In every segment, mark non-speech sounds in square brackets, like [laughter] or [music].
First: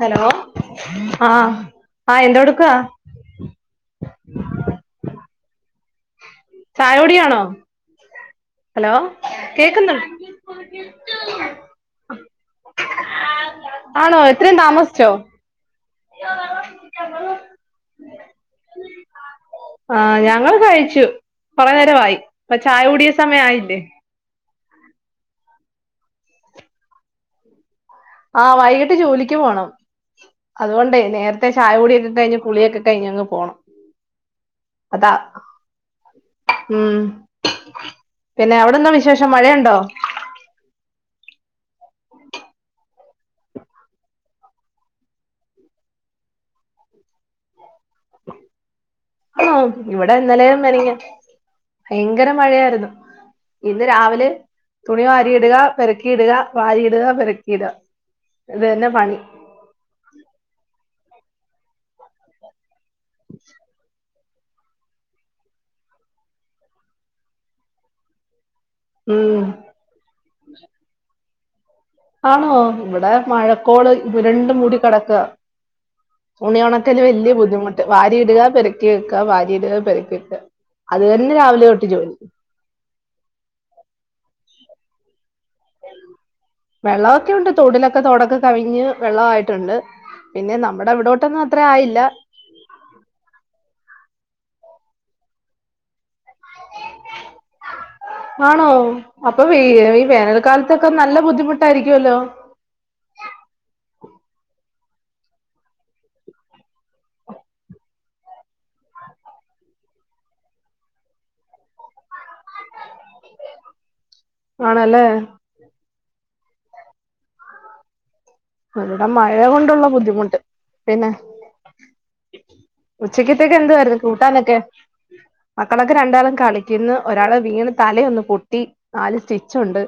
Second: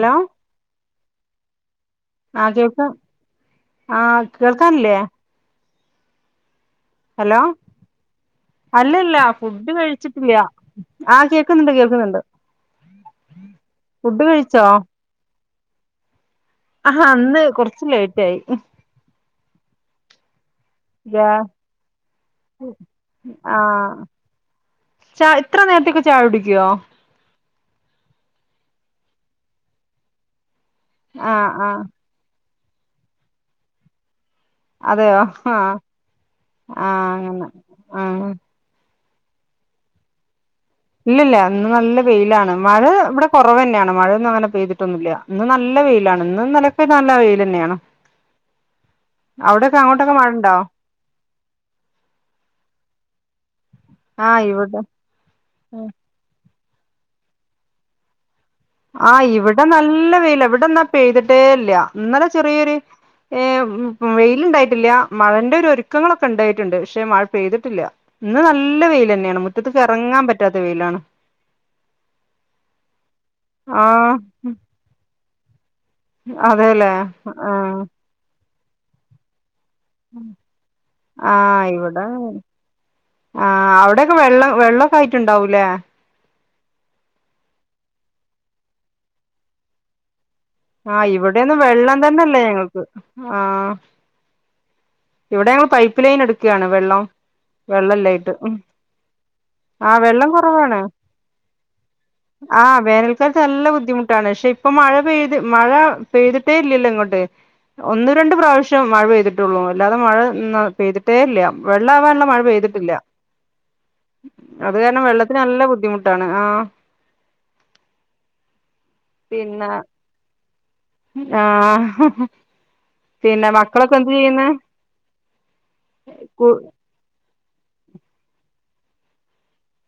Hello ആഹ ആഹ കേൾക്ക ആഹ് കേൾക്കാനില്ലേ ചായോടി ഹലോ ആണോ അല്ലല്ല ഫുഡ് കേക്കുന്നു കഴിച്ചിട്ടില്ല ആഹ കേൾക്കുന്നുണ്ട് കേൾക്കുന്നുണ്ട് ആണോ ഫുഡ് ഇത്രയും കഴിച്ചോ താമസിച്ചോ ആഹ് ആഹ അന്ന് കുറച്ച് ലേറ്റ് ആയി ആഹ ഞങ്ങൾ കഴിച്ചു ഗ്യാ കുറെ നേരമായി ഇപ്പ ചായ കുടി ആ സമയായില്ലേ ച ഇത്ര നേരത്തോക്കെ ചായ കുടിക്കുവോ ആഹ് വൈകിട്ട് ജോലിക്ക് പോണം അതുകൊണ്ടേ ആ നേരത്തെ ആ ചായ കൂടിയൊക്കെ കഴിഞ്ഞ് കുളിയൊക്കെ കഴിഞ്ഞങ് പോണം അതാ അതെയോ ആ ആ ഉം അങ്ങനെ ആ പിന്നെ അവിടെന്താ വി ശേഷം മഴയുണ്ടോ ഇല്ലല്ല ഇന്ന് നല്ല വെയിലാണ് മഴ ഇവിടെ കുറവ് തന്നെയാണ് മഴൊന്നും അങ്ങനെ പെയ്തിട്ടൊന്നും ഇല്ല ഇന്ന് നല്ല വെയിലാണ് ഇന്ന് ഇന്നല നല്ല വെയിൽ തന്നെയാണ് ആഹ അവിടൊക്കെ ഇവിടെ അങ്ങോട്ടൊക്കെ മഴ ഉണ്ടോ ഇന്നലയും മിനിഞ്ഞാന്ന് ഭയങ്കര മഴയായിരുന്നു ഇന്ന് രാവിലെ ആ ഇവിടെ തുണി വാരിയിടുക ആ പറ ഇടുക വാരിയിടുക പെറക്കിടുക ആഹ് ഇവിടെ നല്ല വെയില ഇവിടെന്നാ പെയ്തിട്ടേല്ല ഇന്നലെ ചെറിയൊരു ഏ ഉം വെയിലുണ്ടായിട്ടില്ല മഴന്റെ ഒരു ഒരുക്കങ്ങളൊക്കെ ഉണ്ടായിട്ടുണ്ട് പക്ഷെ മഴ പെയ്തിട്ടില്ല ഇന്ന് നല്ല വെയിൽ തന്നെയാണ് ഉം മുറ്റത്ത് ഇറങ്ങാൻ പറ്റാത്ത വെയിലാണ് ആണോ ഇവിടെ മഴക്കോള് ആഹ് ഇരുണ്ടു മൂടി കിടക്കുക തുണി അതെല്ലേ ഉണക്കല് വലിയ ആഹ് ബുദ്ധിമുട്ട് വാരിയിടുക പറക്കി വെക്കുക വാരിയിടുക പറക്കി വെക്കുക അത് തന്നെ രാവിലെ തൊട്ട് ജോലി ആ് അവിടെയൊക്കെ വെള്ളം വെള്ളമോക്കെ ആയിട്ടുണ്ടാവൂല്ലേ വെള്ളമൊക്കെ ഉണ്ട് തൊടിലൊക്കെ തോടൊക്കെ കവിഞ്ഞ് വെള്ള ആയിട്ടുണ്ട് ആഹ ഇവിടൊന്നും വെള്ളം തന്ന ഇല്ല ഞങ്ങക്ക് ആഹ് ഇവിടെ ഞങ്ങള് പൈപ്പ് ലൈൻ എടുക്കുകയാണ് വെള്ളം വെള്ളല്ലായിട്ട് ആണോ അപ്പൊ ആഹ് ഈ വെള്ളം വേനൽക്കാലത്തൊക്കെ നല്ല ബുദ്ധിമുട്ടായിരിക്കുവല്ലോ. ആ വേനൽക്കാലത്ത് നല്ല ബുദ്ധിമുട്ടാണ്. പക്ഷെ ഇപ്പൊ മഴ പെയ്ത് മഴ പെയ്തിട്ടേ ഇല്ലല്ലോ ഇങ്ങോട്ട്. ഒന്ന് രണ്ട് പ്രാവശ്യം മഴ പേയ്തിട്ടുള്ളൂ. അല്ലാതെ മഴ പെയ്തിട്ടേ ഇല്ല. വെള്ള ആവാനുള്ള മഴ പെയ്തിട്ടില്ല. അത് കാരണം ആണല്ലേ വെള്ളത്തിന് നല്ല ബുദ്ധിമുട്ടാണ്. ആ ഇവിട മഴ പിന്നെ കൊണ്ടുള്ള ബുദ്ധിമുട്ട്. പിന്നെ ആഹ് പിന്നെ ഉച്ചക്കത്തെക്ക് മക്കളൊക്കെ എന്തുവായിരുന്നു എന്ത് ചെയ്യുന്ന് കൂട്ടാനൊക്കെ? മക്കളൊക്കെ രണ്ടാളും കു കളിക്കുന്നു. ഒരാള് വീണ് തലയൊന്നു പൊട്ടി. നാല് സ്റ്റിച്ചുണ്ട്.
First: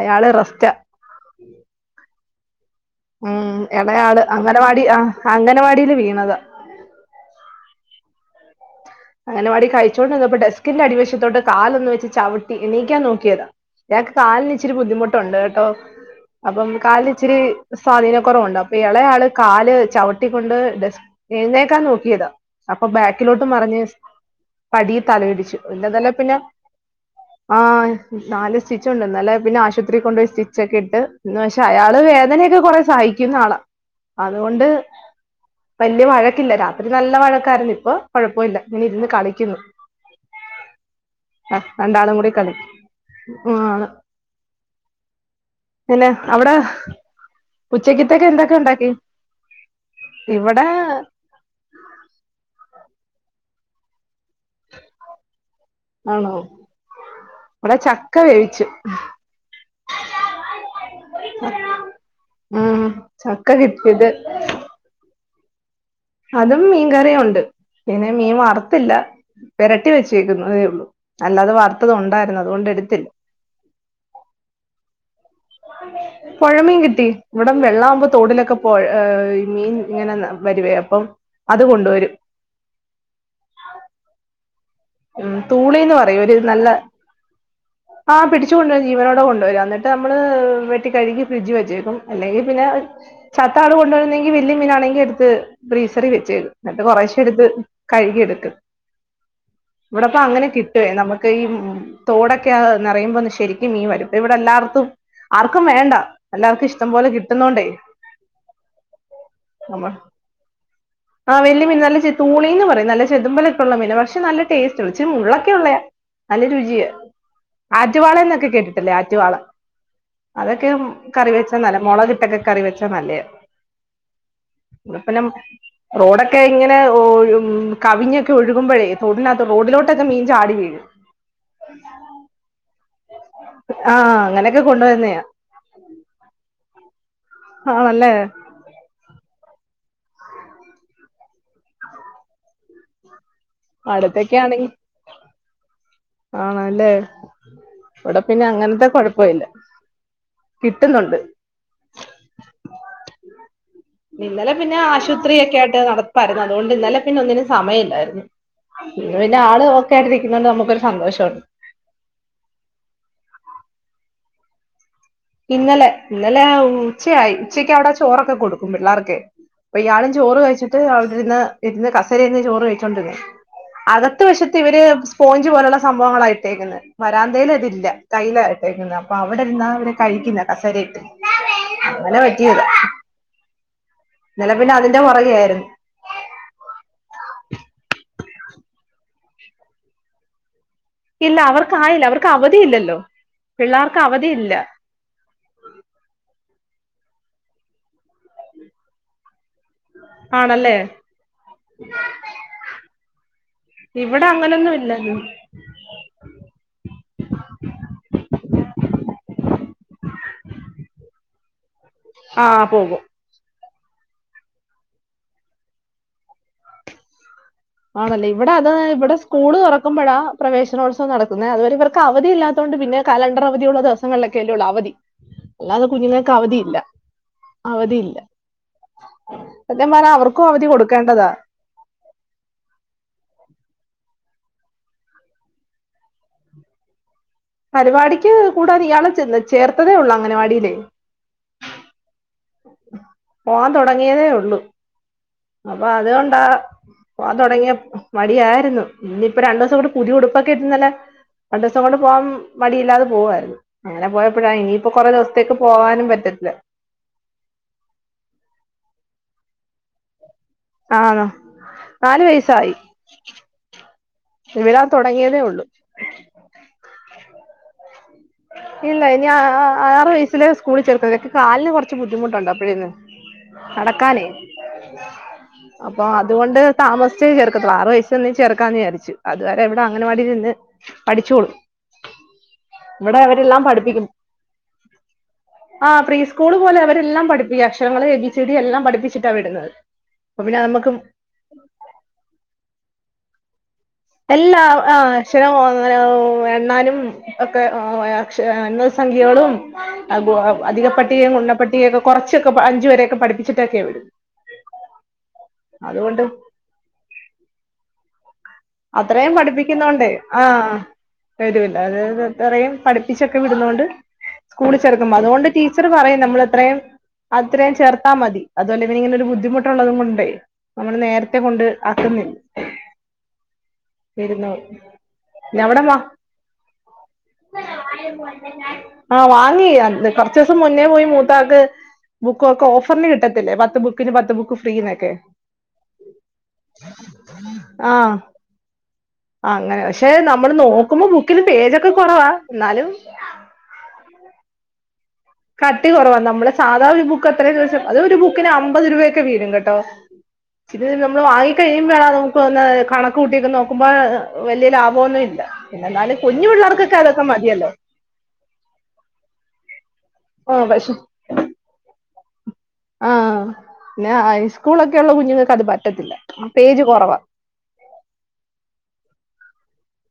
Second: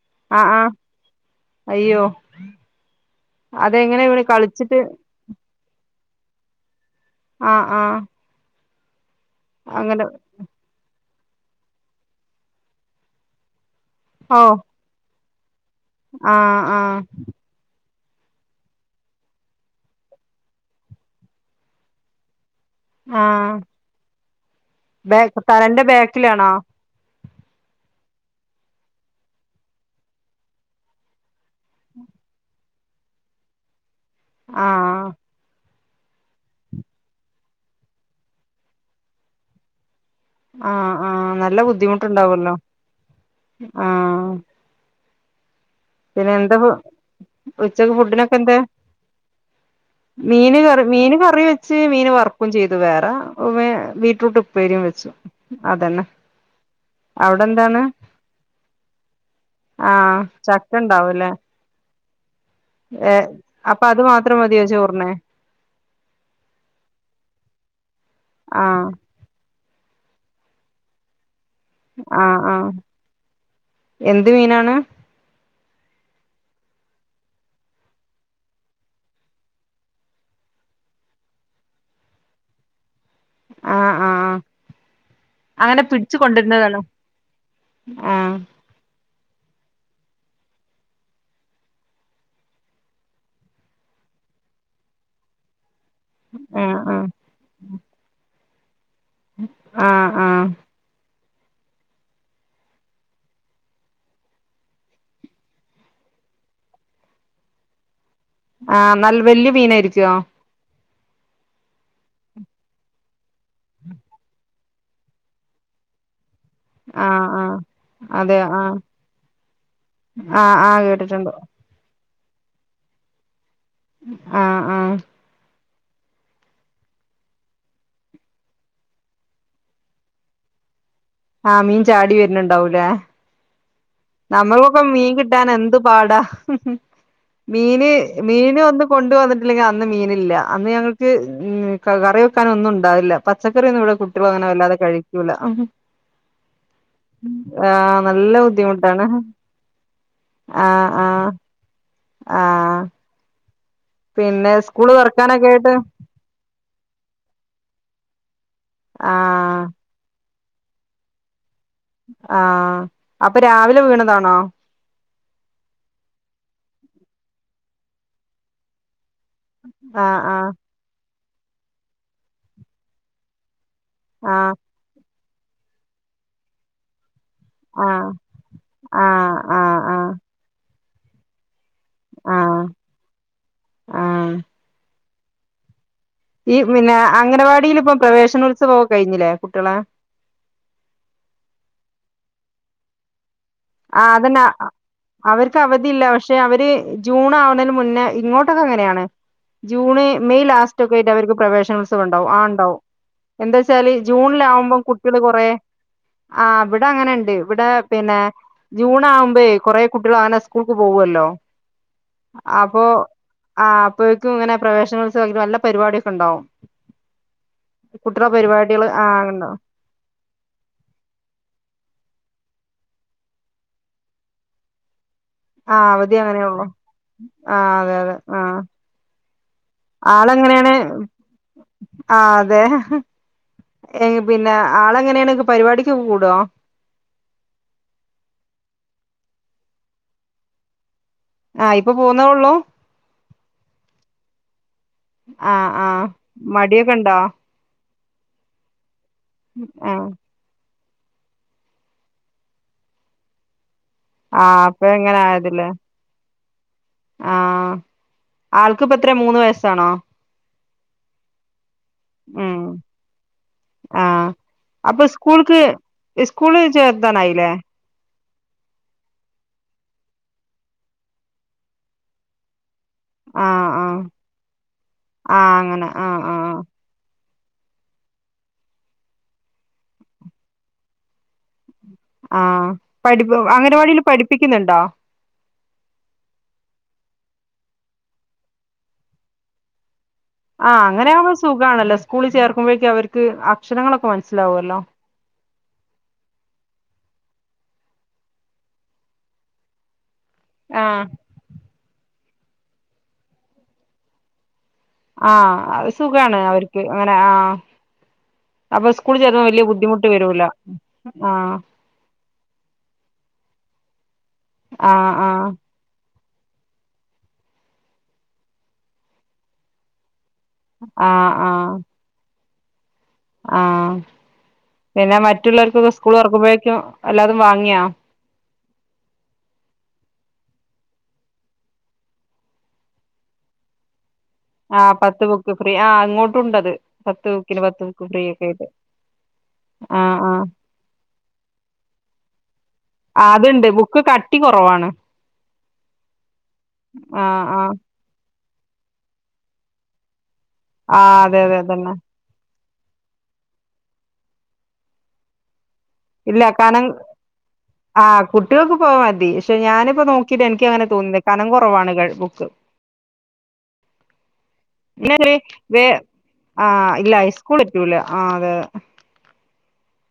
അയാള് ആഹ്, ആഹ് റെസ്റ്റാ അയ്യോ. ഉം അതെങ്ങനെ എളയാള് ഇവിടെ കളിച്ചിട്ട് അംഗനവാടി ആ അംഗനവാടീല് വീണതാ. ആഹ്, ആഹ്. അങ്കണവാടി അങ്ങനെ കഴിച്ചോണ്ടിരുന്നപ്പോ ഡസ്കിന്റെ അടിവശത്തോട്ട് കാല് ഒന്ന് വെച്ച് ചവിട്ടി എണിക്കാൻ നോക്കിയതാ. ഇയാക്ക് ഓ കാലിന് ഇച്ചിരി ബുദ്ധിമുട്ടുണ്ട് കേട്ടോ ആഹ് അപ്പം ആഹ് കാലിന് ഇച്ചിരി സ്വാധീനക്കൊറവുണ്ട്. അപ്പൊ എളയാള് കാല് ചവിട്ടിക്കൊണ്ട് ഡെസ് എഴുനേക്കാൻ നോക്കിയതാ. അപ്പൊ ബാക്കിലോട്ട് ആഹ് മറിഞ്ഞ് പടി ബേ തലയിടിച്ചു. തലന്റെ പിന്ന ഇന്നലെ പിന്നെ ബാക്കിലാണോ ആ നാല് സ്റ്റിച്ചോണ്ട്. ഇന്നലെ പിന്നെ ആശുത്രി കൊണ്ടോയി സ്റ്റിച്ച് ഒക്കെ ഇട്ട് ഇന്ന് ശെ പക്ഷെ അയാള് വേദനക്കെ കൊറേ സഹിക്കുന്ന ആളാ. അതുകൊണ്ട് ആഹ് വല്യ വഴക്കില്ല. രാത്രി നല്ല വഴക്കാരുന്നു. ഇപ്പൊ കൊഴപ്പോല്ല. ഇങ്ങനെ ഇരുന്ന് കളിക്കുന്നു. ആഹ്, ആഹ് നല്ല രണ്ടാളും കൂടി കളി ബുദ്ധിമുട്ടുണ്ടാവുല്ലോ. ആണ് ആഹ്. പിന്നെ എന്താ ഉച്ചക്ക് ഉച്ചക്കത്തേക്ക് ഫുഡിനൊക്കെ എന്തൊക്കെ എന്താ? ഉണ്ടാക്കി മീന് ഇവിടെ കറി മീന് കറി വെച്ച് മീന് വറുക്കേം ചെയ്തു വേറെ ബീട്രൂട്ട്. ഉപ്പേരിയും വെച്ചു. അതന്നെ ആണോ അവിടെ ഇവിടെ എന്താണ്? ചക്ക വേവിച്ചു ആഹ് ചക്കണ്ടാവുല്ലെ. ഉ [unintelligible] ഏ അപ്പൊ അത് മാത്രം മതിയോ ചോറിന്. അതും മീൻകറിയൊണ്ട്. പിന്നെ മീൻ ആഹ് വറുത്തില്ല. പെരട്ടി വെച്ചേക്കുന്നതേ ഉള്ളൂ. അല്ലാതെ വറുത് ആഹ്, ആഹ് എന്ത് മീനാണ്? [inaudible] പൊഴമീം കിട്ടി. ഇവിട വെള്ളം ആവുമ്പോ തോടിലൊക്കെ പോഴാ മീൻ ഇങ്ങനെ വരുവേ അപ്പം അതുകൊണ്ടുവരും. ആഹ്, ആഹ്. ഉം അങ്ങനെ തൂളിന്ന് പിടിച്ചു പറയും ഒരു നല്ല കൊണ്ടിരുന്നതാണോ ആ ആഹ് പിടിച്ച് കൊണ്ടുവരും ജീവനോടെ കൊണ്ടുവരും അന്നി ട്ട് അമ്മള് വെട്ടി കഴുകി ഫ്രിഡ്ജി വെച്ചേക്കും അല്ലെങ്കി പിന്നെ ചത്താണ് കൊണ്ടുവരുന്നെങ്കി വല്യ മീനാണെങ്കി എടുത്ത് ഫ്രീസറി വെച്ചേക്കും. ആഹ് എന്നിട്ട് ആഹ് കുറേശെ എടുത്ത് കഴുകി എടുക്കും. ആഹ് ആഹ് ഇവിടപ്പങ്ങനെ കി ട്ടുവെ നമുക്ക് ഈ തോടൊക്കെ നെറയുമ്പോ ശരിക്കും മീൻ വരും ഇവിടെ എല്ലാവർക്കും ആർക്കും വേണ്ട എല്ലാർക്കും ഇഷ്ടം പോലെ കിട്ടുന്നൊണ്ടെ ആഹ് നൽ വല്യ മീനായിരിക്കുവോ? ആ വല്യ മീൻ നല്ല ചെ തൂളിന്ന് പറയും നല്ല ചെതുമ്പലക്കുള്ള മീനാ പക്ഷെ നല്ല ടേസ്റ്റ് ഇച്ചിരി മുള്ളൊക്കെ ഒള്ളയാ എന്നാലും രു ജി ആഹ് ആഹ് അതെ ആഹ് ആറ്റുവാളന്നൊക്കെകേട്ടിട്ടില്ലേ. ആറ്റുവാള ആഹ് അതൊക്കെ ആഹ് കേട്ടിട്ടുണ്ട് കറിവെച്ച് നല്ല മുളകിട്ടൊക്കെ കറി വെച്ചാ നല്ലയ. ആഹ് ആഹ് [unintelligible] റോഡക്കെ ഇങ്ങനെ ഒ കവിഞ്ഞൊക്കെ ഒഴുകുമ്പഴേ തൊടിനാ റോഡിലോട്ടൊക്കെ മീൻ ചാടിവീഴും. ആഹ് മീൻ ചാടി വര്ണുണ്ടാവൂലേ. [inaudible] അങ്ങനെയൊക്കെ നമ്മൾക്കൊക്കെ മീൻ കൊണ്ടുവരുന്നയാ കിട്ടാൻ എന്ത് പാടാ മീന് ആണല്ലേ മീന് ഒന്ന് കൊണ്ട് വന്നിട്ടില്ലെങ്കി അന്ന് മീനില്ല അന്ന് ഞങ്ങൾക്ക് കറി വെക്കാൻ ഒന്നും ഉണ്ടാവില്ല പച്ചക്കറി ഒന്നും ഇവിടെ കുട്ടികൾ അടുത്തൊക്കെ അങ്ങനെ ആണെങ്കി വല്ലാതെ കഴിക്കൂല ആണല്ലേ ആഹ് ഇവിടെ നല്ല പിന്നെ അങ്ങനത്തെ ബുദ്ധിമുട്ടാണ് കൊഴപ്പ ഇല്ല കിട്ടുന്നുണ്ട് ആഹ ഇന്നലെ പിന്നെ സ്കൂള് ആശുപത്രി തുറക്കാനൊക്കെ ഒക്കെ ആയിട്ട് നടത് [unintelligible] അതുകൊണ്ട് ഇന്നലെ പിന്നെ ഒന്നിനും സമയല്ലായിരുന്നു ഇന്ന്പിന്നെ ആൾ ആഹ് ഓക്കേആയിട്ടി ന്നോണ്ട് നമുക്കൊരുസന്തോഷണ്ട് ആ അപ്പൊ രാവിലെ വീണതാണോ ഇന്നലെ ഇന്നലെ ഉച്ചയായി ഉച്ചയ്ക്ക് അവിടെ ചോറൊക്കെ കൊടുക്കും പിള്ളേർക്കെ അപ്പൊഇയാളും ആഹ് ചോറ് ആഹ് കഴിച്ചിട്ട് അവിടെരുന്ന് ഇരുന്ന് കസേരേലിര്ന്ന് ചോറ് കഴിച്ചോണ്ടിര് ന്നതാ അകത് ആഹ് വശത്ത് ഇവര് സ്പോഞ്ച് പോലുള്ള സംഭവങ്ങളായിട്ടേക്കന്ന് വരാന്തേൽ ഇല്ല ആഹ് ടൈലായിട്ടേക്കുന്ന് അപ്പ ആഹ് അവിടെഇരുന്നാ ആഹ് ആഹ് കസേരയിട്ട് അങ്ങനെ ആഹ് പറ്റിയതാ ആഹ് ഇന്നെലെ പിന്നഅതി ത് ന്റെ പൊറകെയാര്ന്ന് ഈ പിന്നെ അംഗനവാടീൽ ഇപ്പം പ്രവേശനോത്സവം ക്കെ കഴിഞ്ഞില്ലേ കുട്ടികളെ ഇല്ല അവർക്കായില്ല അവർക്ക് അവധി ഇല്ലല്ലോ ആഹ അതന്ന അവർക്ക് അവധി ഇല്ല പക്ഷെ അവര് ജൂൺ ആവുന്നതിന് മുന്നേ ഇങ്ങോട്ടൊക്കെ അങ്ങനെയാണ് ജൂണ് മെയ് ആണല്ലേ ലാസ്റ്റ് ഒക്കെ ആയിട്ട് അവർക്ക് പ്രവേനോത്സവ ണ്ടാവും ആ ഉണ്ടാവും എന്താ ന്താച്ചാല് ഇവിടെ അങ്ങനൊന്നും ജൂണിലാകുമ്പോം ഇല്ല കുട്ടികൾ കൊറേ ആ ഇവിടെ അങ്ങനെണ്ട് ഇവിടെ പിന്നെ ജൂൺ ആകുമ്പേയ് കൊറേ കുട്ടികൾ അങ്ങനെ സ്കൂൾക്ക് പോവല്ലോ ആ അപ്പൊ പോകും ആഅപ്പോഴേക്കും ഇങ്ങനെ പ്രവേശനോത്സവം നല്ല പരിപാടിയൊക്കെ ഉണ്ടാവും ആണല്ലേ കുട്ടികളെ ഇവിടെ അത് പരിപാടികള് ആ ഇവിടെ ഉണ്ടാവും സ്കൂള്തൊറ ക്കുമ്പോഴാ പ്രവേനോത്സവം നടക്കുന്നെ അതുവരെ ഇവർക്ക് അവധില്ലാത്തതൊണ്ട് പിന്നെ കലണ്ടർ അവധിയുള്ള ദിവസങ്ങളിലൊക്കെല്ലേഒള്ളു അവധി ആ അല്ലാതെ അവധി കുഞ്ഞുങ്ങൾക്ക് അങ്ങനെയുള്ളൂ അവധിയില്ല ആ അതെ അതെ അവധിയില്ല ആ സത്യം പറഞ്ഞ അവർക്കും അവധി ആളെങ്ങനെയാണ് കൊടുക്കേണ്ടതാ ആ അതെ പിന്നെ ആളെങ്ങനെയാണ് പരിപാടിക്ക്ഒക്കെ കൂടോ പരിപാടിക്ക് കൂടാ ഇയാളെ ചേ ചേർത്തതേ ഉള്ളൂ അംഗനവാടില്ലേ ആഹ് ഇപ്പോ പോക്ന്നതേ ഉള്ളൂ പോവാൻ തൊടങ്ങിയതേ ഉള്ളു ആഹ് അപ്പൊ ആഹ് അതുകൊണ്ടാ മടിയൊക്കെ ഉണ്ടോ പോവാൻ തൊടങ്ങിയപ്പ് മടിയായിരുന്നു ഇനിപ്പ രണ്ടു ദിവസം കൂടി ആഹ് പുതിഉടുപ്പ് പ്പൊക്കെ ഇട്ട് നല്ല രണ്ടീസം കൊണ്ട് പോവാൻ മടിയില്ലാതെ പോവുമായിരുന്നു അങ്ങനെ പോയപ്പോഴാ ആഹ് അപ്പൊ ഇനിയിപ്പോ കൊറേ എങ്ങനെ ദിവസത്തേക്ക് പോകാനും പറ്റത്തില്ല ആ ആൾക്കിപ്പത്രേ മൂന്ന് വയസ്സാണോ ആ നാലു ഉം വയസായി വിടാ തൊടങ്ങിയതേ ഉള്ളൂ ഇസ്കൂളിൽ ചേർതാനായില്ലേ ഇല്ല ഇനി ആറു വയസ്സില് സ്കൂളിൽ ചേർക്കുന്നെ കാലിന് കുറച്ചു ബുദ്ധിമുട്ടുണ്ടേ അപ്പോഴന്ന് ആഹ് ആഹ് നടക്കാനേയ് ആഹ് അങ്ങനെ അപ്പൊ ആഹ് അതുകൊണ്ട് ആഹ് താമസിച്ചേ ചേർക്കത്തുള്ളൂ ആറ് വയസ്ന്ന് ചേർക്കാന്ന് വിചാരിച് അതുവരെ വിടെ അങ്ങൻവാടിയിൽ നിന്ന് പഠിച്ചോളു ആ പഠിപ്പ അംഗനവാടിൽ പഠിപ്പിക്കും പഠിപ്പിക്കുന്നുണ്ടോ [inaudible] ആ പ്രീ സ്കൂൾ പോലെ അവരെല്ലാം പഠിപ്പി അക്ഷരങ്ങള് എബിസിഡി എല്ലാം പഠിപ്പിച്ചിട്ടാ വിടുന്നത് അപ്പൊ പിന്നെ ആഹ് നമുക്ക് അങ്ങനെകുമ്പോ സുഖാണല്ലോ സ്കൂളിൽ ചേർക്കുമ്പോഴേക്കെ അവർക്ക് അക്ഷരങ്ങളക്കെ എല്ലാ ആഹ് അക്ഷര അങ്ങന എണ്ണാനും ഒക്കെ അക്ഷര എണ്ണൽസഖ്യകളും അ അധിക ആഹ് പട്ടികയും ഗുണന പട്ടിക ഒക്കെ കുറച്ചൊക്കെ അഞ്ച് വരൊക്കെ പഠിച്ചിട്ടൊക്കെയ വരും ആഹ അഹ് സുഖാണ് അവർക്ക് അങ്ങനെ ആഹ അപ്പൊ സ്കൂളിൽ അത്രയും ചേർന്ന് വല്യ ബുദ്ധിമുട്ട് വരൂല ആ യും പഠിപ്പിച്ചൊക്കെ വിടുന്നണ്ട് സ്കൂൾ ആഹ് ചെറക്കുമ്പോ ആഹ് അതുകൊണ്ട് ർ പറയും നമ്മൾ എത്രയും അത്രയും ചേർത്താൽ മതി അതുപോലെ ഇന്നനി ഇങ്ങനെ ഒരു ബുദ്ധിമുട്ടുള്ളതും കൊണ്ടേ നമ്മള് ആഹ് നേരത്തെ കൊണ്ട് ആക്കുന്നില്ല ആഹ ഇരുന്നോളും പിന്നെ പിന്നെ അവിടെ മറ്റുള്ളവർക്കൊക്കേ മ സ്കൂൾ തുറക്കുമ്പോഴേക്കും അല്ലാതും വാങ്ങിയോ ആഹ വാങ്ങി കൊറച്ചീസം മുന്നേ പോയി മൂത്താക്ക് ബുക്ക ഒക്കെ ഓഫറിന് കിട്ടതില്ലേ പത്ത് ബുക്കിന് പത്ത് ബുക്ക് ആ് ഫ്രീന്നൊക്കെ പത്ത് ബുക്ക് ഫ്രീ ആ ഇങ്ങോട്ടുണ്ടത് പത്ത് ബുക്കിന് പത്ത് ബുക്ക് ആഹ് ഫ്രീ ഒക്കെ ആയിട്ട് അങ്ങനെ പക്ഷെ ആഹ് ആഹ് നമ്മള് നോക്കുമ്പോ ബുക്കിലും പേജൊക്കെ കുറവാ ന്നാലും അത്ണ്ട് കട്ടി കുറവാണ് കട്ടി കുറവാ നമ്മളെ സാധാ ഒരു ബുക്ക് ആഹ് എത്രയും ആഹ് ദിവസം അത് ഒരു ബുക്കിന് അമ്പത് രൂപയൊക്കെ വീരും കേട്ടോ ഇത് നമ്മ ആഹ് അതെ വങ്ങി അതെ അതന്നെ ക്കഴിയുമ്പയാണ് ന്ന് കണക്ക് കൂട്ടിക്കെ നോക്കുമ്പോ വലിയ ലാഭൊന്നും ഇല്ല പിന്നെ എന്നാലും കുഞ്ഞു പിള്ളേർക്കൊക്കെ അതൊക്കെ മതിയല്ലോ ആ് കുട്ടികൾക്ക് പോയാ മതി പക്ഷെ ഞാനിപ്പോ നോക്കിട്ട് ആഹ് എനിക്ക് അങ്ങനെ പക്ഷെ തോന്നുന്നത് കനം കുറവാണ് ബുക്ക് ആഹ പിന്നെ ഹൈ സ്കൂളൊക്കെ ഉള്ള പിന്നെ കുഞ്ഞുങ്ങൾക്ക് അത് പറ്റത്തില്ല പേജ് കുറവാണ് കൂളിക്കൂല ആ അതെ [inaudible]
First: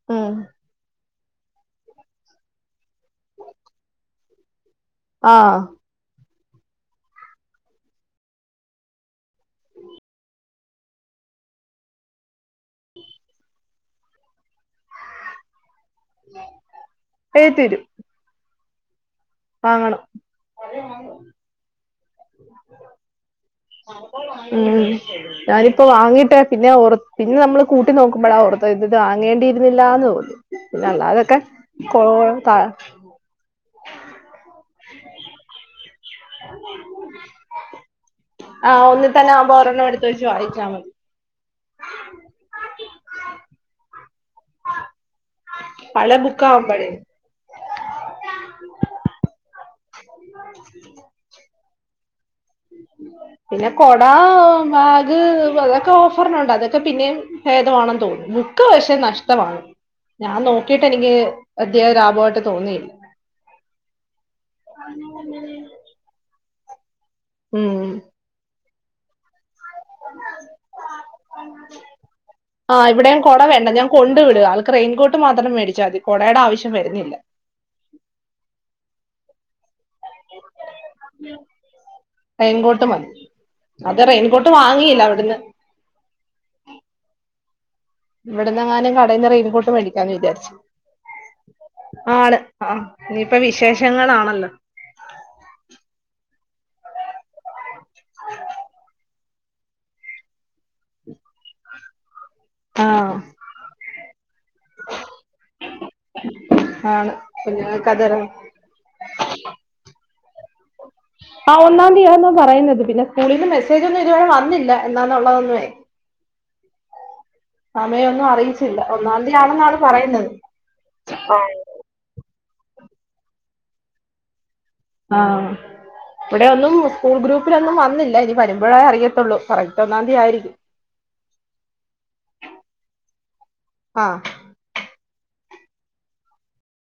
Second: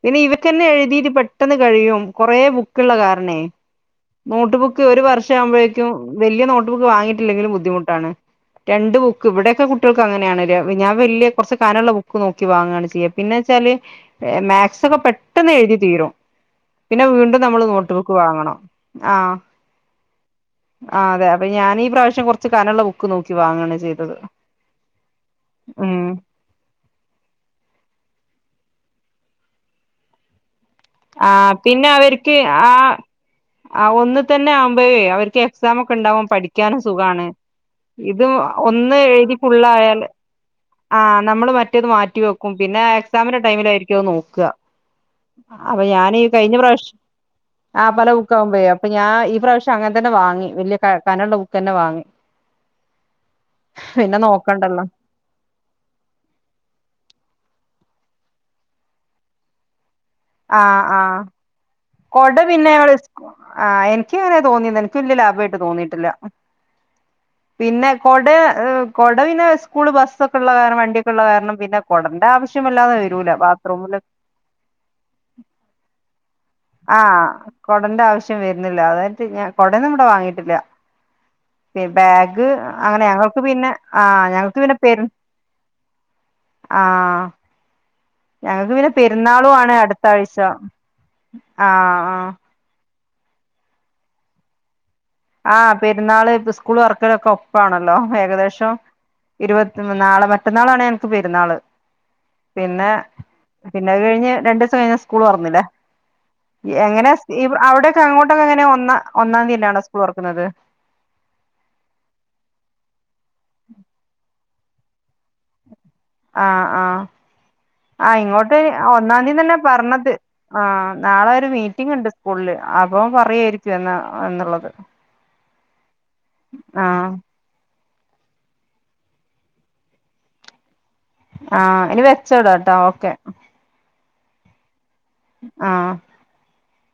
പിന്നെ ഉം ഇവക്കന്നെ എഴുതിട്ട്പെട്ടെന്ന് കഴിയും കുറെ ബുക്കുള്ള കാരണേ നോട്ട് ബുക്ക് ഒരു വർഷമാ ആഹ് ആവുമ്പോഴേക്കും വലിയ നോട്ട് ബുക്ക് വാങ്ങിട്ടില്ലെങ്കിലും ബുദ്ധിമുട്ടാണ് രണ്ട് ബുക്ക് ഇവിടെയൊക്കെ കുട്ടികൾക്ക് അങ്ങനെയാണ് ഞാൻ വലിയ കുറച്ച് കനള്ള ബുക്ക് നോക്കി വാങ്ങയാണ് ചെയ്യ പിന്നെ വെച്ചാല് മാറ്റ് സ് ഒക്കെ പെട്ടെന്ന് എഴുതി തീരും പിന്നെ വീണ്ടും ഏയ് നമ്മൾ തരും നോട്ട് ബുക്ക് വാങ്ങണം ആ വാങ്ങണം അപ്പ ഞാനീ ഈ പ്രാവശ്- ഉ ഞാനിപ്പോ ഉം വാങ്ങിട്ടേ പിന്നെ ഉറ പിന്നെ നമ്മള് കൂട്ടി നോക്കുമ്പളാ ഓർത്തെഇത് വാങ്ങേണ്ടിയിരുന്നില്ല എന്ന് തോന്നി പിന്നെ ആ അല്ലാതൊക്കെ പിന്നെ കോ അവർക്ക് ക ആ ആ ഒന്ന് തന്നെ ആവുമ്പയെ അവർക്ക് എക്സാം ഒക്കെ ഉണ്ടാവുമ്പോ പഠിക്കാനും സുഖാണ് ഇത് ആഹ് ഒന്ന് ഒന്നി തന്നെ എഴുതി ആവുമ്പോ ഒരെണ്ണം എടുത്ത് ഫുള്ളായല് വെച്ച് വായിച്ചാ മതി ആ നമ്മള് മറ്റേത് മാറ്റിവ വെക്കും പിന്നെ എക്സാമിന്റെ ടൈമിലായിരിക്കും അത് നോക്ക അപ്പൊ പഴയ ഞാനീ കഴിഞ്ഞ ബുക്കാവുമ്പഴേ പ്രാവശ് ആ് പല ബുക്കാകുമ്പേ അപ്പൊ ഞാൻ ഈ പ്രാവശ്യം അങ്ങനെ തന്നെ വാങ്ങി വലിയ കനള്ള തന്നെ വാങ്ങി പിന്നെ കൊട ബാഗ് അതൊക്കെ ഓഫറിനുണ്ട് അതൊക്കെ പിന്നെ ഭേദമാണെന്ന് തോന്നി ബുക്ക് പശേ നഷ്ടമാണ് ഞാൻ ആഹ് നോക്കിട്ട് എനിക്ക് ആഹ് അധ്യ കൊട പിന്നെ ആ എനിക്ക് അങ്ങനെ തോന്നിന്ന എനിക്ക് വല്യ ലാഭമായിട്ട് തോന്നിയിട്ടില്ല ഉം പിന്നെ കൊട കൊട പിന്നെ സ്കൂൾ ബസൊക്കെ ഉള്ള കാരണം വണ്ടിയൊക്കുള്ള കാരണം പിന്നെ കുടന്റെ ആവശ്യവല്ലാതെ വരൂല ബാത്റൂമില് വിടുക [unintelligible] റെയിൻ കോട് മാത്രം മേടിച്ചൽ മതി. കുടയുടെ ആവശ്യം വരുന്നില്ല ആഹ് കുടന്റെ ആവശ്യം വരുന്നില്ല അതായിട്ട് ഞാൻ കുടന്നും ഇവിടെ വാങ്ങിയിട്ടില്ല [inaudible] ബാഗ് റെയിൻകോട്ട് അങ്ങനെ മതി ഞങ്ങൾക്ക് പിന്നെ അത് ആ റെയിൻകോട്ട് ഞങ്ങൾക്ക് പിന്നെ പെര വാങ്ങിയില്ല അവിടുന്ന് ആഹ ഞങ്ങക്ക് പിന്നെ ഇവിടന്നെങ്ങാനും കടയിൽന്ന് പെരുന്നാളു റെയിൻകോട്ട് ആണ് അടുത്ത മേടിക്കാന്ന് ആഴ്ച വിചാരിച്ചു ആ ആ ആണ് ആ ഇനിയിപ്പ വിശേഷങ്ങളാണല്ലോ ആ പെരുന്നാള് പ സ്കൂള് തൊർക്കലൊക്കെ ഒപ്പാണല്ലോ ഏകദേശം ഇരുപത്തി നാളെ മറ്റന്നാളാണ് ഞങ്ങക്ക് പെരുന്നാള് പിന്നെ ആഹ് പിന്നെ അത് കഴിഞ്ഞ് രണ്ട് ദിവസം കഴിഞ്ഞ സ്കൂള് തൊർന്നിലേ എങ്ങനെ ആണ് ഇ അവിടെക്കെ കുഞ്ഞുങ്ങൾക്കത് അങ്ങോട്ടൊക്കെ എങ്ങനെ ഒന്ന ഒന്നാംതിയന്നാണോ സ്കൂൾ തൊർക്ക്ണത് ആ ഒന്നാം തീതിയന്ന പറയുന്നത് പിന്നെ സ്കൂളിന്ന് മെസ്സേജ് ഒന്നും ഇതുവരെ വന്നില്ല എന്നാന്നുള്ളന്ന് ആഹ് ആഹ് ആഹ് സമയമൊന്നും ഇങ്ങോട്ട് അറിയിച്ചില്ല ആ ഒന്നാം ഒന്നാന്തീ തീയതി തന്നെ ആണെന്നാണ് പറഞ്ഞത്, പറയുന്നത് ആഹ് നാളെ ഒരു മീ റ്റിങ്ങ്ണ്ട് സ്കൂളില്, അപ്പം പറയായിരിക്കും എന്നാന്നുള്ളത് ആഹ്, വടെ ഒന്നും സ്കൂൾ ഗ്രൂ പ്പ്ലൊന്നും വന്നില്ല, ഇനി വരുമ്പപൊഴേ അറിയത്തള്ളൂ, കറക്റ്റ് ഒന്നാംതിയായിരിക്കും ആഹ് ഇനി വെച്ചെടെട്ടൊ ഓക്കെ ആഹ് ആഹ്